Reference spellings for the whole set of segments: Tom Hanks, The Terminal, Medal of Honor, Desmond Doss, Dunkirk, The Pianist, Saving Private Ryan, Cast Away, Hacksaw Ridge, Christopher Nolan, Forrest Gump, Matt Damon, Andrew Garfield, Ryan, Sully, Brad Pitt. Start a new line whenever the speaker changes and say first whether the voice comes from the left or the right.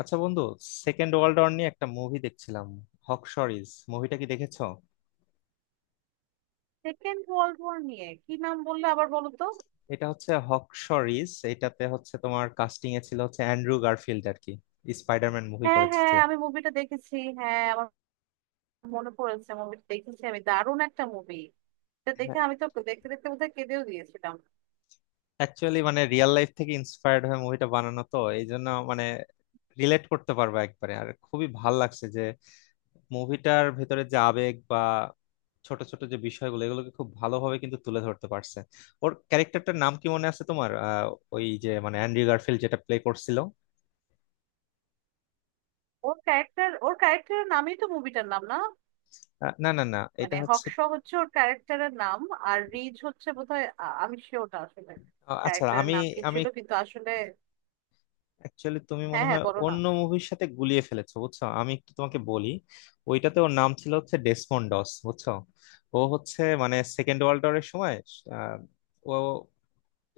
left: আচ্ছা বন্ধু, second world war নিয়ে একটা মুভি দেখছিলাম। হকশরিজ মুভিটা কি দেখেছো?
right: সেকেন্ড ওয়ার্ল্ড ওয়ার নিয়ে কি নাম বললে আবার বলো তো।
left: এটা হচ্ছে হকশরিজ। এটাতে হচ্ছে তোমার কাস্টিং এ ছিল হচ্ছে অ্যান্ড্রু গারফিল্ড আর কি, স্পাইডারম্যান মুভি
right: হ্যাঁ
left: করেছে
right: হ্যাঁ
left: যে।
right: আমি মুভিটা দেখেছি। হ্যাঁ, আমার মনে পড়েছে, মুভিটা দেখেছি আমি। দারুণ একটা মুভি। এটা দেখে আমি তো দেখতে দেখতে বোধহয় কেঁদেও দিয়েছিলাম।
left: অ্যাকচুয়ালি মানে রিয়েল লাইফ থেকে ইন্সপায়ার্ড হয়ে মুভিটা বানানো, তো এই জন্য মানে রিলেট করতে পারবে একবারে, আর খুবই ভাল লাগছে যে মুভিটার ভেতরে যে আবেগ বা ছোট ছোট যে বিষয়গুলো, এগুলোকে খুব ভালোভাবে কিন্তু তুলে ধরতে পারছে। ওর ক্যারেক্টারটার নাম কি মনে আছে তোমার? ওই যে মানে অ্যান্ড্রু গারফিল্ড যেটা প্লে করছিল।
right: ওর ক্যারেক্টারের নামই তো মুভিটার নাম না?
left: না না না, এটা
right: মানে
left: হচ্ছে,
right: হক্স হচ্ছে ওর ক্যারেক্টারের নাম, আর রিজ হচ্ছে বোধহয়, আমি শিওরটা আসলে
left: আচ্ছা,
right: ক্যারেক্টারের
left: আমি
right: নাম কি
left: আমি
right: ছিল, কিন্তু আসলে।
left: অ্যাকচুয়ালি, তুমি
right: হ্যাঁ
left: মনে
right: হ্যাঁ
left: হয়
right: বলো না।
left: অন্য মুভির সাথে গুলিয়ে ফেলেছো বুঝছো। আমি একটু তোমাকে বলি। ওইটাতে ওর নাম ছিল হচ্ছে ডেসমন্ড ডস, বুঝছো। ও হচ্ছে মানে সেকেন্ড ওয়ার্ল্ড ওয়ারের সময় আহ, ও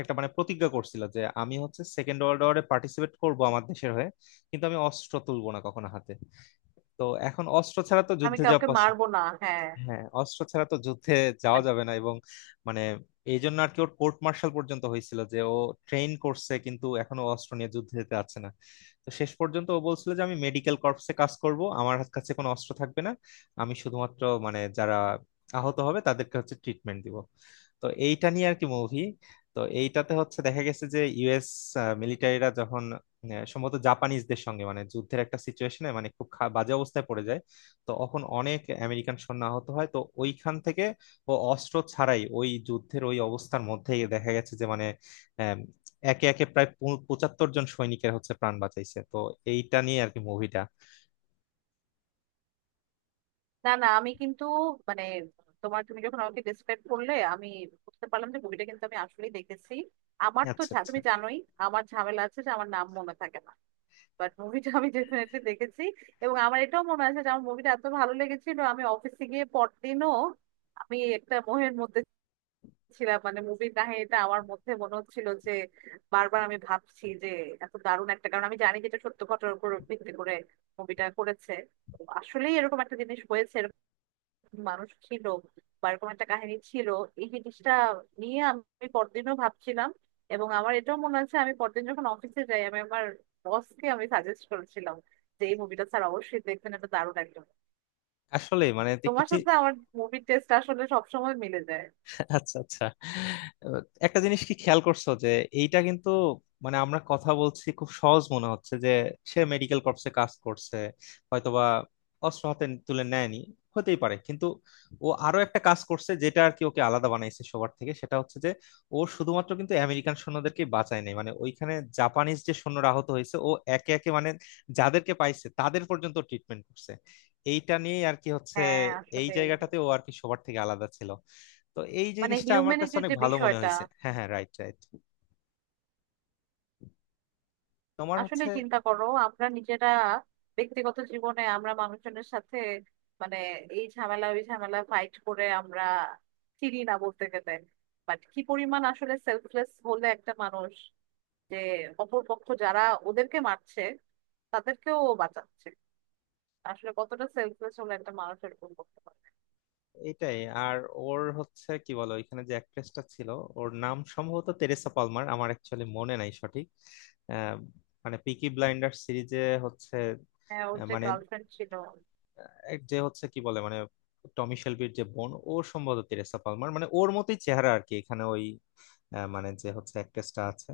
left: একটা মানে প্রতিজ্ঞা করছিল যে আমি হচ্ছে সেকেন্ড ওয়ার্ল্ড ওয়ারে পার্টিসিপেট করব আমার দেশের হয়ে, কিন্তু আমি অস্ত্র তুলবো না কখনো হাতে। তো এখন অস্ত্র ছাড়া তো
right: আমি
left: যুদ্ধে যাওয়া
right: কাউকে
left: possible,
right: মারবো না, হ্যাঁ।
left: হ্যাঁ অস্ত্র ছাড়া তো যুদ্ধে যাওয়া
right: মানে
left: যাবে না, এবং মানে এই জন্য আর কি ওর কোর্ট মার্শাল পর্যন্ত হয়েছিল যে ও ট্রেন করছে কিন্তু এখনো অস্ত্র নিয়ে যুদ্ধে যেতে যাচ্ছে না। তো শেষ পর্যন্ত ও বলছিল যে আমি মেডিকেল কর্পসে কাজ করব, আমার কাছে কোনো অস্ত্র থাকবে না, আমি শুধুমাত্র মানে যারা আহত হবে তাদেরকে হচ্ছে ট্রিটমেন্ট দিব। তো এইটা নিয়ে আর কি মুভি। তো এইটাতে হচ্ছে দেখা গেছে যে ইউএস মিলিটারিরা যখন, সম্ভবত জাপানিজদের সঙ্গে মানে যুদ্ধের একটা সিচুয়েশনে মানে খুব বাজে অবস্থায় পড়ে যায়, তখন অনেক আমেরিকান সৈন্য আহত হয়। তো ওইখান থেকে ও অস্ত্র ছাড়াই ওই যুদ্ধের ওই অবস্থার মধ্যেই দেখা গেছে যে মানে, আম, একে একে প্রায় 75 জন সৈনিকের হচ্ছে প্রাণ বাঁচাইছে। তো এইটা নিয়ে আর কি মুভিটা।
right: না না, আমি কিন্তু, মানে তুমি যখন আমাকে ডিসক্রাইব করলে আমি বুঝতে পারলাম যে মুভিটা কিন্তু আমি আসলেই দেখেছি। আমার তো
left: আচ্ছা আচ্ছা।
right: তুমি জানোই আমার ঝামেলা আছে যে আমার নাম মনে থাকে না। বাট মুভিটা আমি ডেফিনেটলি দেখেছি। এবং আমার এটাও মনে আছে যে আমার মুভিটা এত ভালো লেগেছিল, আমি অফিসে গিয়ে পরদিনও আমি একটা মোহের মধ্যে ছিলাম। মানে মুভির কাহিনীটা আমার মধ্যে মনে হচ্ছিল যে, বারবার আমি ভাবছি যে এত দারুণ একটা, কারণ আমি জানি যে এটা সত্য ঘটনার উপর ভিত্তি করে মুভিটা করেছে, আসলেই এরকম একটা জিনিস হয়েছে, মানুষ ছিল বা এরকম একটা কাহিনী ছিল। এই জিনিসটা নিয়ে আমি পরদিনও ভাবছিলাম। এবং আমার এটাও মনে আছে, আমি পরদিন যখন অফিসে যাই আমি আমার বসকে আমি সাজেস্ট করেছিলাম যে এই মুভিটা স্যার অবশ্যই দেখবেন, এটা দারুণ একদম।
left: আসলে মানে একটু
right: তোমার সাথে আমার মুভির টেস্ট আসলে সবসময় মিলে যায়।
left: আচ্ছা আচ্ছা, আহ, একটা জিনিস কি খেয়াল করছো যে এইটা কিন্তু, মানে আমরা কথা বলছি খুব সহজ মনে হচ্ছে যে সে মেডিকেল কর্পসে কাজ করছে, হয়তোবা অস্ত্র হাতে তুলে নেয়নি, হতেই পারে। কিন্তু ও আরো একটা কাজ করছে যেটা আর কি ওকে আলাদা বানাইছে সবার থেকে, সেটা হচ্ছে যে ও শুধুমাত্র কিন্তু আমেরিকান সৈন্যদেরকে বাঁচায় নাই, মানে ওইখানে জাপানিজ যে সৈন্যরা আহত হয়েছে ও একে একে মানে যাদেরকে পাইছে তাদের পর্যন্ত ট্রিটমেন্ট করছে। এইটা নিয়েই আর কি হচ্ছে,
right: হ্যাঁ
left: এই
right: আসলে,
left: জায়গাটাতে ও আর কি সবার থেকে আলাদা ছিল। তো এই
right: মানে
left: জিনিসটা আমার কাছে
right: হিউম্যানিটির
left: অনেক
right: যে
left: ভালো মনে
right: বিষয়টা,
left: হয়েছে। হ্যাঁ হ্যাঁ, রাইট রাইট। তোমার
right: আসলে
left: হচ্ছে
right: চিন্তা করো আমরা নিজেরা ব্যক্তিগত জীবনে আমরা মানুষজনের সাথে, মানে এই ঝামেলা ওই ঝামেলা ফাইট করে আমরা চিনি না বলতে গেলে। বাট কি পরিমাণ আসলে সেলফলেস হলে একটা মানুষ, যে অপরপক্ষ যারা ওদেরকে মারছে তাদেরকেও ও বাঁচাচ্ছে, আসলে কতটা সেলফলেস হলে একটা মানুষ এরকম করতে পারে।
left: এটাই। আর ওর হচ্ছে কি বলো, এখানে যে অ্যাক্ট্রেসটা ছিল, ওর নাম সম্ভবত তেরেসা পালমার, আমার অ্যাকচুয়ালি মনে নাই সঠিক, আহ, মানে পিকি ব্লাইন্ডার সিরিজে হচ্ছে,
right: হ্যাঁ, ওর যে
left: মানে
right: গার্লফ্রেন্ড ছিল।
left: এক যে হচ্ছে কি বলে মানে টমি শেলবির যে বোন, ও সম্ভবত তেরেসা পালমার মানে ওর মতোই চেহারা আর কি এখানে ওই, মানে যে হচ্ছে অ্যাক্ট্রেসটা আছে।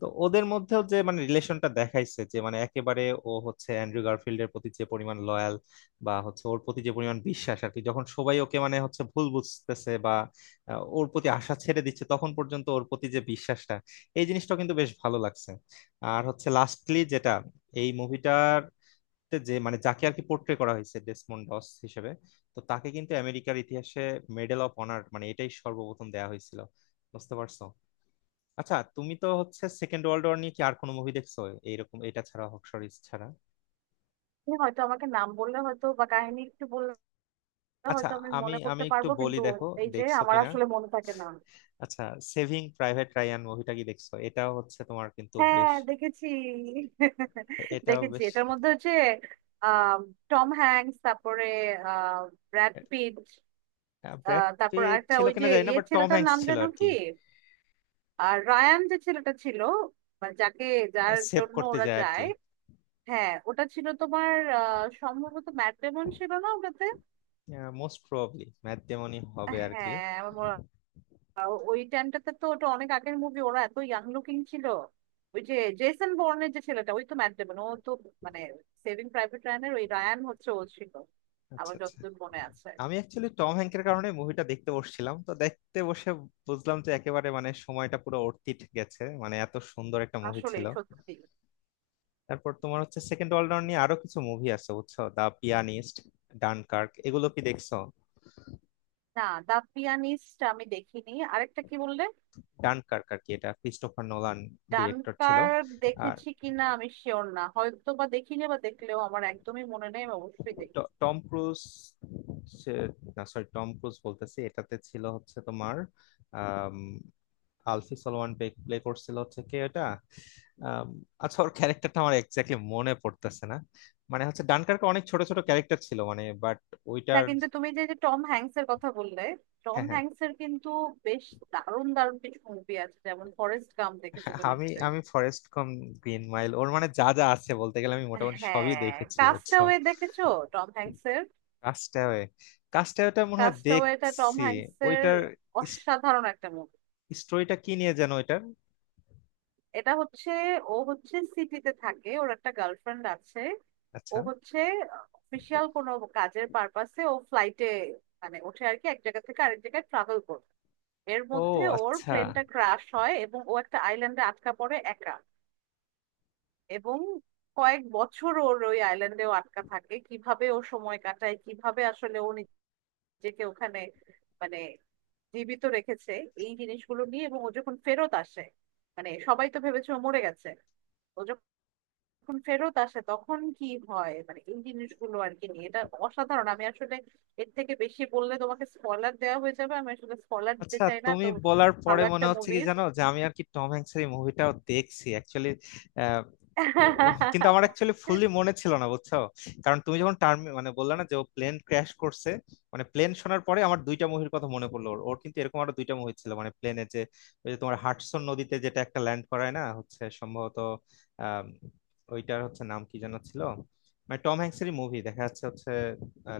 left: তো ওদের মধ্যেও যে মানে রিলেশনটা দেখাইছে যে মানে একেবারে, ও হচ্ছে অ্যান্ড্রু গারফিল্ডের প্রতি যে পরিমাণ লয়াল বা হচ্ছে ওর প্রতি যে পরিমাণ বিশ্বাস আর কি, যখন সবাই ওকে মানে হচ্ছে ভুল বুঝতেছে বা ওর প্রতি আশা ছেড়ে দিচ্ছে, তখন পর্যন্ত ওর প্রতি যে বিশ্বাসটা, এই জিনিসটা কিন্তু বেশ ভালো লাগছে। আর হচ্ছে লাস্টলি যেটা এই মুভিটার, যে মানে যাকে আর কি পোর্ট্রে করা হয়েছে ডেসমন্ড ডস হিসেবে, তো তাকে কিন্তু আমেরিকার ইতিহাসে মেডেল অফ অনার মানে এটাই সর্বপ্রথম দেয়া হয়েছিল। বুঝতে পারছো? আচ্ছা তুমি তো হচ্ছে সেকেন্ড ওয়ার্ল্ড ওয়ার নিয়ে কি আর কোনো মুভি দেখছো এইরকম, এটা ছাড়া, হক্সরিজ ছাড়া?
right: সে হয়তো আমাকে নাম বললে, হয়তো বা কাহিনী একটু বললে
left: আচ্ছা,
right: হয়তো আমি
left: আমি
right: মনে
left: আমি
right: করতে
left: একটু
right: পারবো,
left: বলি,
right: কিন্তু
left: দেখো
right: এই যে
left: দেখছো
right: আমার
left: কিনা।
right: আসলে মনে থাকে না।
left: আচ্ছা, সেভিং প্রাইভেট রায়ান মুভিটা কি দেখছো? এটাও হচ্ছে তোমার কিন্তু
right: হ্যাঁ
left: বেশ,
right: দেখেছি।
left: এটাও
right: দেখেছি,
left: বেশ।
right: এটার মধ্যে হচ্ছে আহ, টম হ্যাঙ্কস, তারপরে আহ, ব্র্যাড পিট,
left: ব্র্যাড
right: তারপর
left: পিট
right: একটা
left: ছিল
right: ওই যে
left: কিনা জানি না,
right: ইয়ে
left: বাট টম
right: ছেলেটার
left: হ্যাঙ্কস
right: নাম
left: ছিল
right: যেন
left: আর
right: কি,
left: কি।
right: আর রায়ান যে ছেলেটা ছিল, মানে যাকে, যার
left: সেভ
right: জন্য
left: করতে
right: ওরা
left: যায় আর কি।
right: যায়। হ্যাঁ, ওটা ছিল তোমার, সম্ভবত ম্যাট ডেমন ছিল না ওটাতে?
left: মোস্ট প্রবাবলি ম্যাট ডেমনই হবে আর কি।
right: হ্যাঁ আমার মনে, ওই টাইমটাতে তো, ওটা অনেক আগের মুভি, ওরা এত ইয়াং লুকিং ছিল। ওই যে জেসন বর্নের যে ছেলেটা, ওই তো ম্যাট ডেমন, ও তো মানে সেভিং প্রাইভেট রায়ানের ওই রায়ান হচ্ছে ও ছিল,
left: আচ্ছা
right: আমার
left: আচ্ছা।
right: যতদূর মনে আছে।
left: আমি অ্যাকচুয়ালি টম হ্যাংকের কারণে মুভিটা দেখতে বসছিলাম, তো দেখতে বসে বুঝলাম যে একেবারে মানে সময়টা পুরো অর্থিত গেছে, মানে এত সুন্দর একটা মুভি
right: আসলে
left: ছিল।
right: সত্যি।
left: তারপর তোমার হচ্ছে সেকেন্ড অলরাউন্ড নিয়ে আরো কিছু মুভি আছে বুঝছো, দা পিয়ানিস্ট, ডানকার্ক, এগুলো কি দেখছো?
right: না, দা পিয়ানিস্ট আমি দেখিনি। আরেকটা কি বললে?
left: ডানকার্ক আর কি, এটা ক্রিস্টোফার নোলান ডিরেক্টর ছিল।
right: ডানকার্ক
left: আর
right: দেখেছি কিনা আমি শিওর না, হয়তো বা দেখিনি, বা দেখলেও আমার একদমই মনে নেই। আমি অবশ্যই দেখি।
left: টম ক্রুজ, সে- না সরি টম ক্রুজ বলতেছি, এটাতে ছিল হচ্ছে তোমার আম, আলফি সলোয়ান প্লে করছিল হচ্ছে, কে এটা, আম, আচ্ছা ওর ক্যারেক্টারটা আমার এক্স্যাক্টলি মনে পড়তেছে না, মানে হচ্ছে ডানকার্কে অনেক ছোট ছোট ক্যারেক্টার ছিল মানে, বাট ওইটার,
right: কিন্তু তুমি যে যে টম হ্যাংস এর কথা বললে, টম
left: হ্যাঁ হ্যাঁ।
right: হ্যাংস এর কিন্তু বেশ দারুণ দারুণ কিছু মুভি আছে, যেমন ফরেস্ট গাম দেখেছো তো
left: আমি
right: নিশ্চয়ই?
left: আমি ফরেস্ট কম, গ্রিন মাইল, ওর মানে যা যা আছে বলতে গেলে আমি মোটামুটি সবই
right: হ্যাঁ,
left: দেখেছি বুঝছো।
right: কাস্টাওয়ে দেখেছো? টম হ্যাংস এর
left: কাস্টাওয়ে, কাস্টাওয়েটা মনে হয়
right: কাস্টাওয়ে, এটা টম
left: দেখছি।
right: হ্যাংস এর
left: ওইটার
right: অসাধারণ একটা মুভি।
left: স্টোরিটা কি নিয়ে যেন ওইটার?
right: এটা হচ্ছে, ও হচ্ছে সিটিতে থাকে, ওর একটা গার্লফ্রেন্ড আছে। ও
left: আচ্ছা।
right: হচ্ছে অফিসিয়াল কোনো কাজের পারপাসে ও ফ্লাইটে মানে ওঠে আর কি, এক জায়গা থেকে আরেক জায়গায় ট্রাভেল করে। এর
left: ও
right: মধ্যে ওর
left: আচ্ছা
right: প্লেনটা ক্রাশ হয় এবং ও একটা আইল্যান্ডে আটকা পড়ে একা। এবং কয়েক বছর ওর ওই আইল্যান্ডেও আটকা থাকে, কিভাবে ও সময় কাটায়, কিভাবে আসলে ও নিজেকে ওখানে মানে জীবিত রেখেছে এই জিনিসগুলো নিয়ে, এবং ও যখন ফেরত আসে, মানে সবাই তো ভেবেছে ও মরে গেছে, ও যখন ফেরত আসে তখন কি হয়, মানে এই জিনিসগুলো আর কি নিয়ে এটা। অসাধারণ, আমি আসলে এর থেকে বেশি বললে তোমাকে স্পয়লার দেওয়া হয়ে যাবে, আমি আসলে স্পয়লার দিতে
left: আচ্ছা,
right: চাই না
left: তুমি
right: তো।
left: বলার পরে
right: ভালো
left: মনে
right: একটা
left: হচ্ছে
right: মুভি।
left: কি জানো, যে আমি আর কি টম হ্যাংসের এই মুভিটাও দেখছি অ্যাকচুয়ালি, কিন্তু আমার অ্যাকচুয়ালি ফুললি মনে ছিল না বুঝছো। কারণ তুমি যখন টার্ম মানে বললে না যে ও প্লেন ক্র্যাশ করছে, মানে প্লেন শোনার পরে আমার দুইটা মুভির কথা মনে পড়লো। ওর ওর কিন্তু এরকম আরো দুইটা মুভি ছিল মানে, প্লেনে যে ওই যে তোমার হাডসন নদীতে যেটা একটা ল্যান্ড করায় না, হচ্ছে সম্ভবত, আহ ওইটার হচ্ছে নাম কি যেন ছিল, মানে টম হ্যাংসেরই মুভি দেখা যাচ্ছে হচ্ছে,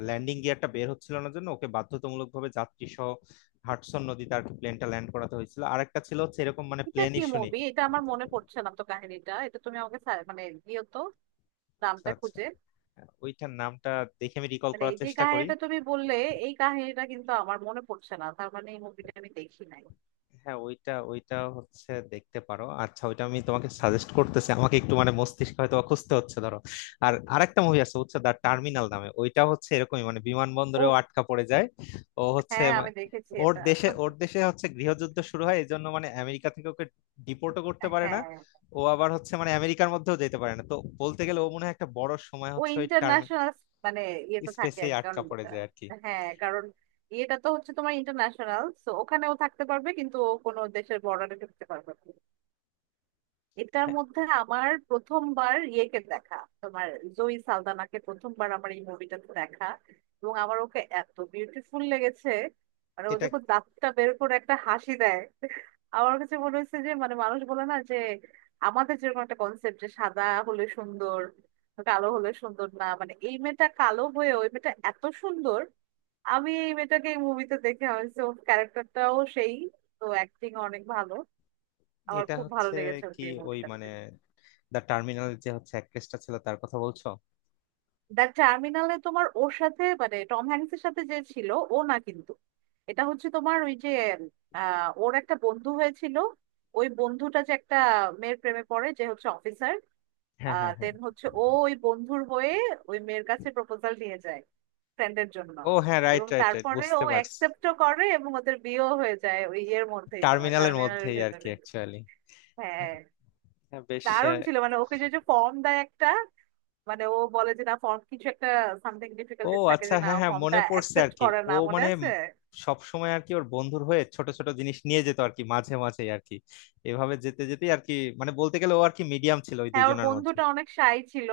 left: ল্যান্ডিং গিয়ারটা বের হচ্ছিল না জন্য ওকে বাধ্যতামূলক ভাবে যাত্রী সহ হাডসন নদীতে আর কি প্লেনটা ল্যান্ড করাতে হয়েছিল। আরেকটা ছিল হচ্ছে এরকম মানে,
right: এটা
left: প্লেন
right: কি
left: ইস্যু নেই।
right: মুভি এটা আমার মনে পড়ছে না তো, কাহিনীটা এটা তুমি আমাকে সা- মানে দিও তো
left: আচ্ছা
right: নামটা
left: আচ্ছা,
right: খুঁজে।
left: ওইটার নামটা দেখে আমি রিকল
right: মানে এই
left: করার
right: যে
left: চেষ্টা করি।
right: কাহিনীটা তুমি বললে, এই কাহিনীটা কিন্তু আমার মনে পড়ছে না, তার মানে এই মুভিটা আমি দেখি নাই।
left: হ্যাঁ ওইটা, ওইটা হচ্ছে দেখতে পারো, আচ্ছা ওইটা আমি তোমাকে সাজেস্ট করতেছি, আমাকে একটু মানে মস্তিষ্ক হয়তো অখুস্তে হচ্ছে ধরো। আর আরেকটা মুভি আছে হচ্ছে দ্য টার্মিনাল নামে, ওইটা হচ্ছে এরকমই মানে
right: ও,
left: বিমানবন্দরেও আটকা পড়ে যায়। ও হচ্ছে
right: হ্যাঁ আমি দেখেছি
left: ওর
right: এটা।
left: দেশে, ওর দেশে হচ্ছে গৃহযুদ্ধ শুরু হয় এই জন্য মানে আমেরিকা থেকে ওকে ডিপোর্টও করতে পারে না,
right: হ্যাঁ,
left: ও আবার হচ্ছে মানে আমেরিকার মধ্যেও যেতে পারে না। তো বলতে গেলে ও মনে হয় একটা বড় সময়
right: ও
left: হচ্ছে ওই টার্ম
right: ইন্টারন্যাশনাল মানে ইয়েতে থাকে
left: স্পেসেই
right: একজন।
left: আটকা পড়ে
right: আহ,
left: যায় আর কি।
right: হ্যাঁ কারণ এটা তো হচ্ছে তোমার ইন্টারন্যাশনাল, তো ওখানেও থাকতে পারবে কিন্তু ও কোনো দেশের বর্ডারে থাকতে পারবে না। এটার
left: হ্যাঁ,
right: মধ্যে আমার প্রথমবার ইয়েকে দেখা, তোমার জয়ী সালদানাকে প্রথমবার আমার এই মুভিটাতে দেখা। এবং আমার ওকে এত বিউটিফুল লেগেছে, মানে ও
left: এটা,
right: যখন দাঁতটা বের করে একটা হাসি দেয়, আমার কাছে মনে হয়েছে যে, মানে মানুষ বলে না যে আমাদের যেরকম একটা কনসেপ্ট যে সাদা হলে সুন্দর, কালো হলে সুন্দর না, মানে এই মেয়েটা কালো হয়ে ওই মেয়েটা এত সুন্দর। আমি এই মেয়েটাকে এই মুভিতে দেখে হয়েছে, ওর ক্যারেক্টারটাও সেই, তো অ্যাক্টিং অনেক ভালো, আমার
left: এটা
right: খুব ভালো
left: হচ্ছে
right: লেগেছে
left: কি
right: ওকে এই
left: ওই
right: মুভিটা।
left: মানে দ্য টার্মিনাল যে হচ্ছে অ্যাক্ট্রেসটা ছিল তার কথা বলছো?
right: দ্য টার্মিনালে তোমার ওর সাথে মানে টম হ্যাংস এর সাথে যে ছিল ও না কিন্তু, এটা হচ্ছে তোমার ওই যে, ওর একটা বন্ধু হয়েছিল, ওই বন্ধুটা যে একটা মেয়ের প্রেমে পড়ে যে হচ্ছে অফিসার,
left: হ্যাঁ হ্যাঁ হ্যাঁ।
right: দেন হচ্ছে ও ওই বন্ধুর হয়ে ওই মেয়ের কাছে প্রপোজাল নিয়ে যায় ফ্রেন্ডের জন্য।
left: ও হ্যাঁ, রাইট
right: এবং
left: রাইট রাইট,
right: তারপরে ও
left: বুঝতে পারছি।
right: অ্যাকসেপ্টও করে এবং ওদের বিয়েও হয়ে যায় ওই ইয়ের মধ্যেই, তোমার
left: টার্মিনালের
right: টার্মিনালের
left: মধ্যেই আর কি
right: ভেতরে।
left: অ্যাকচুয়ালি।
right: হ্যাঁ,
left: হ্যাঁ বেশ।
right: দারুণ ছিল মানে ওকে যে ফর্ম দেয় একটা, মানে ও বলে যে না ফর্ম কিছু একটা সামথিং
left: ও
right: ডিফিকাল্টিস থাকে
left: আচ্ছা
right: যে না,
left: হ্যাঁ হ্যাঁ,
right: ফর্মটা
left: মনে পড়ছে আর
right: অ্যাকসেপ্ট
left: কি।
right: করে
left: ও
right: না, মনে
left: মানে
right: আছে।
left: সব সময় আর কি ওর বন্ধুর হয়ে ছোট ছোট জিনিস নিয়ে যেত আর কি মাঝে মাঝে আর কি, এভাবে যেতে যেতে আর কি, মানে বলতে গেলে ও আর কি মিডিয়াম ছিল ওই
right: হ্যাঁ, ওর
left: দুইজনের মধ্যে।
right: বন্ধুটা অনেক শাই ছিল,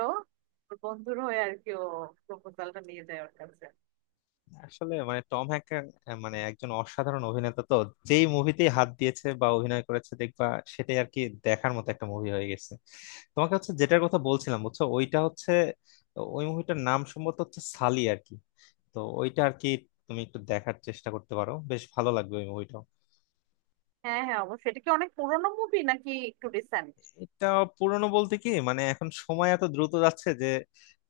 right: ওর বন্ধুর হয়ে আর কি ও প্রপোজালটা নিয়ে যায় ওর কাছে।
left: আসলে মানে টম হ্যাঙ্ক মানে একজন অসাধারণ অভিনেতা তো, যেই মুভিতেই হাত দিয়েছে বা অভিনয় করেছে দেখবা সেটাই আর কি দেখার মতো একটা মুভি হয়ে গেছে। তোমাকে হচ্ছে যেটার কথা বলছিলাম বুঝছো, ওইটা হচ্ছে, ওই মুভিটার নাম সম্ভবত হচ্ছে সালি আর কি। তো ওইটা আর কি তুমি একটু দেখার চেষ্টা করতে পারো, বেশ ভালো লাগবে ওই মুভিটা।
right: হ্যাঁ হ্যাঁ, অবশ্যই। এটা কি অনেক পুরোনো মুভি নাকি একটু রিসেন্ট?
left: এটা পুরনো বলতে কি, মানে এখন সময় এত দ্রুত যাচ্ছে যে,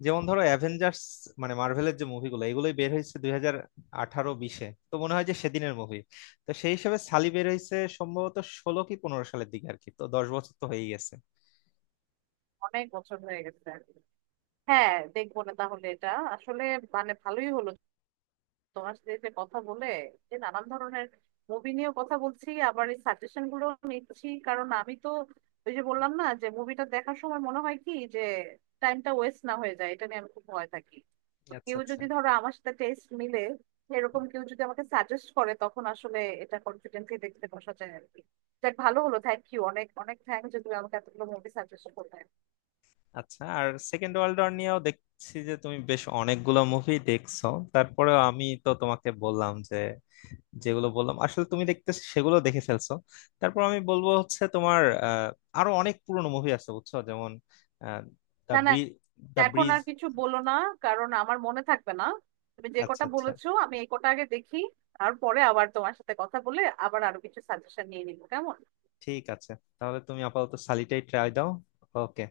left: যেমন ধরো অ্যাভেঞ্জার্স মানে মার্ভেলের যে মুভিগুলো এগুলোই বের হয়েছে 2018 20-শে, তো মনে হয় যে সেদিনের মুভি। তো সেই হিসেবে সালি বের হয়েছে সম্ভবত 2016 কি 2015 সালের দিকে আর কি, তো 10 বছর তো হয়েই গেছে।
right: অনেক বছর হয়ে গেছে আর কি। হ্যাঁ, দেখবো না তাহলে এটা। আসলে মানে ভালোই হলো তোমার সাথে যে কথা বলে, যে নানান ধরনের মুভি নিয়েও কথা বলছি, আবার এই সাজেশন গুলো নিচ্ছি, কারণ আমি তো ওই যে বললাম না যে মুভিটা দেখার সময় মনে হয় কি যে টাইমটা ওয়েস্ট না হয়ে যায়, এটা নিয়ে আমি খুব ভয় থাকি। তো
left: আচ্ছা
right: কেউ
left: আচ্ছা
right: যদি ধরো আমার সাথে টেস্ট মিলে, এরকম কেউ যদি আমাকে সাজেস্ট করে, তখন আসলে এটা কনফিডেন্টলি দেখতে বসা যায় আর কি। যাক, ভালো হলো, থ্যাংক ইউ, অনেক অনেক থ্যাংক যে তুমি আমাকে এতগুলো মুভি সাজেস্ট করলে।
left: আচ্ছা। আর সেকেন্ড ওয়ার্ল্ড ওয়ার নিয়েও দেখছি যে তুমি বেশ অনেকগুলো মুভি দেখছো। তারপরে আমি তো তোমাকে বললাম যে, যেগুলো বললাম আসলে তুমি দেখতে, সেগুলো দেখে ফেলছো। তারপর আমি বলবো হচ্ছে তোমার আরো অনেক পুরনো মুভি আছে বুঝছো, যেমন দ্য
right: না না,
left: ব্রিজ, দ্য
right: এখন
left: ব্রিজ।
right: আর কিছু বলো না, কারণ আমার মনে থাকবে না। তুমি যে
left: আচ্ছা
right: কটা
left: আচ্ছা।
right: বলেছো আমি এই কটা আগে দেখি, তারপরে আবার তোমার সাথে কথা বলে আবার আরো কিছু সাজেশন নিয়ে নিবো, কেমন?
left: ঠিক আছে, তাহলে তুমি আপাতত সালিটাই ট্রাই দাও। ওকে।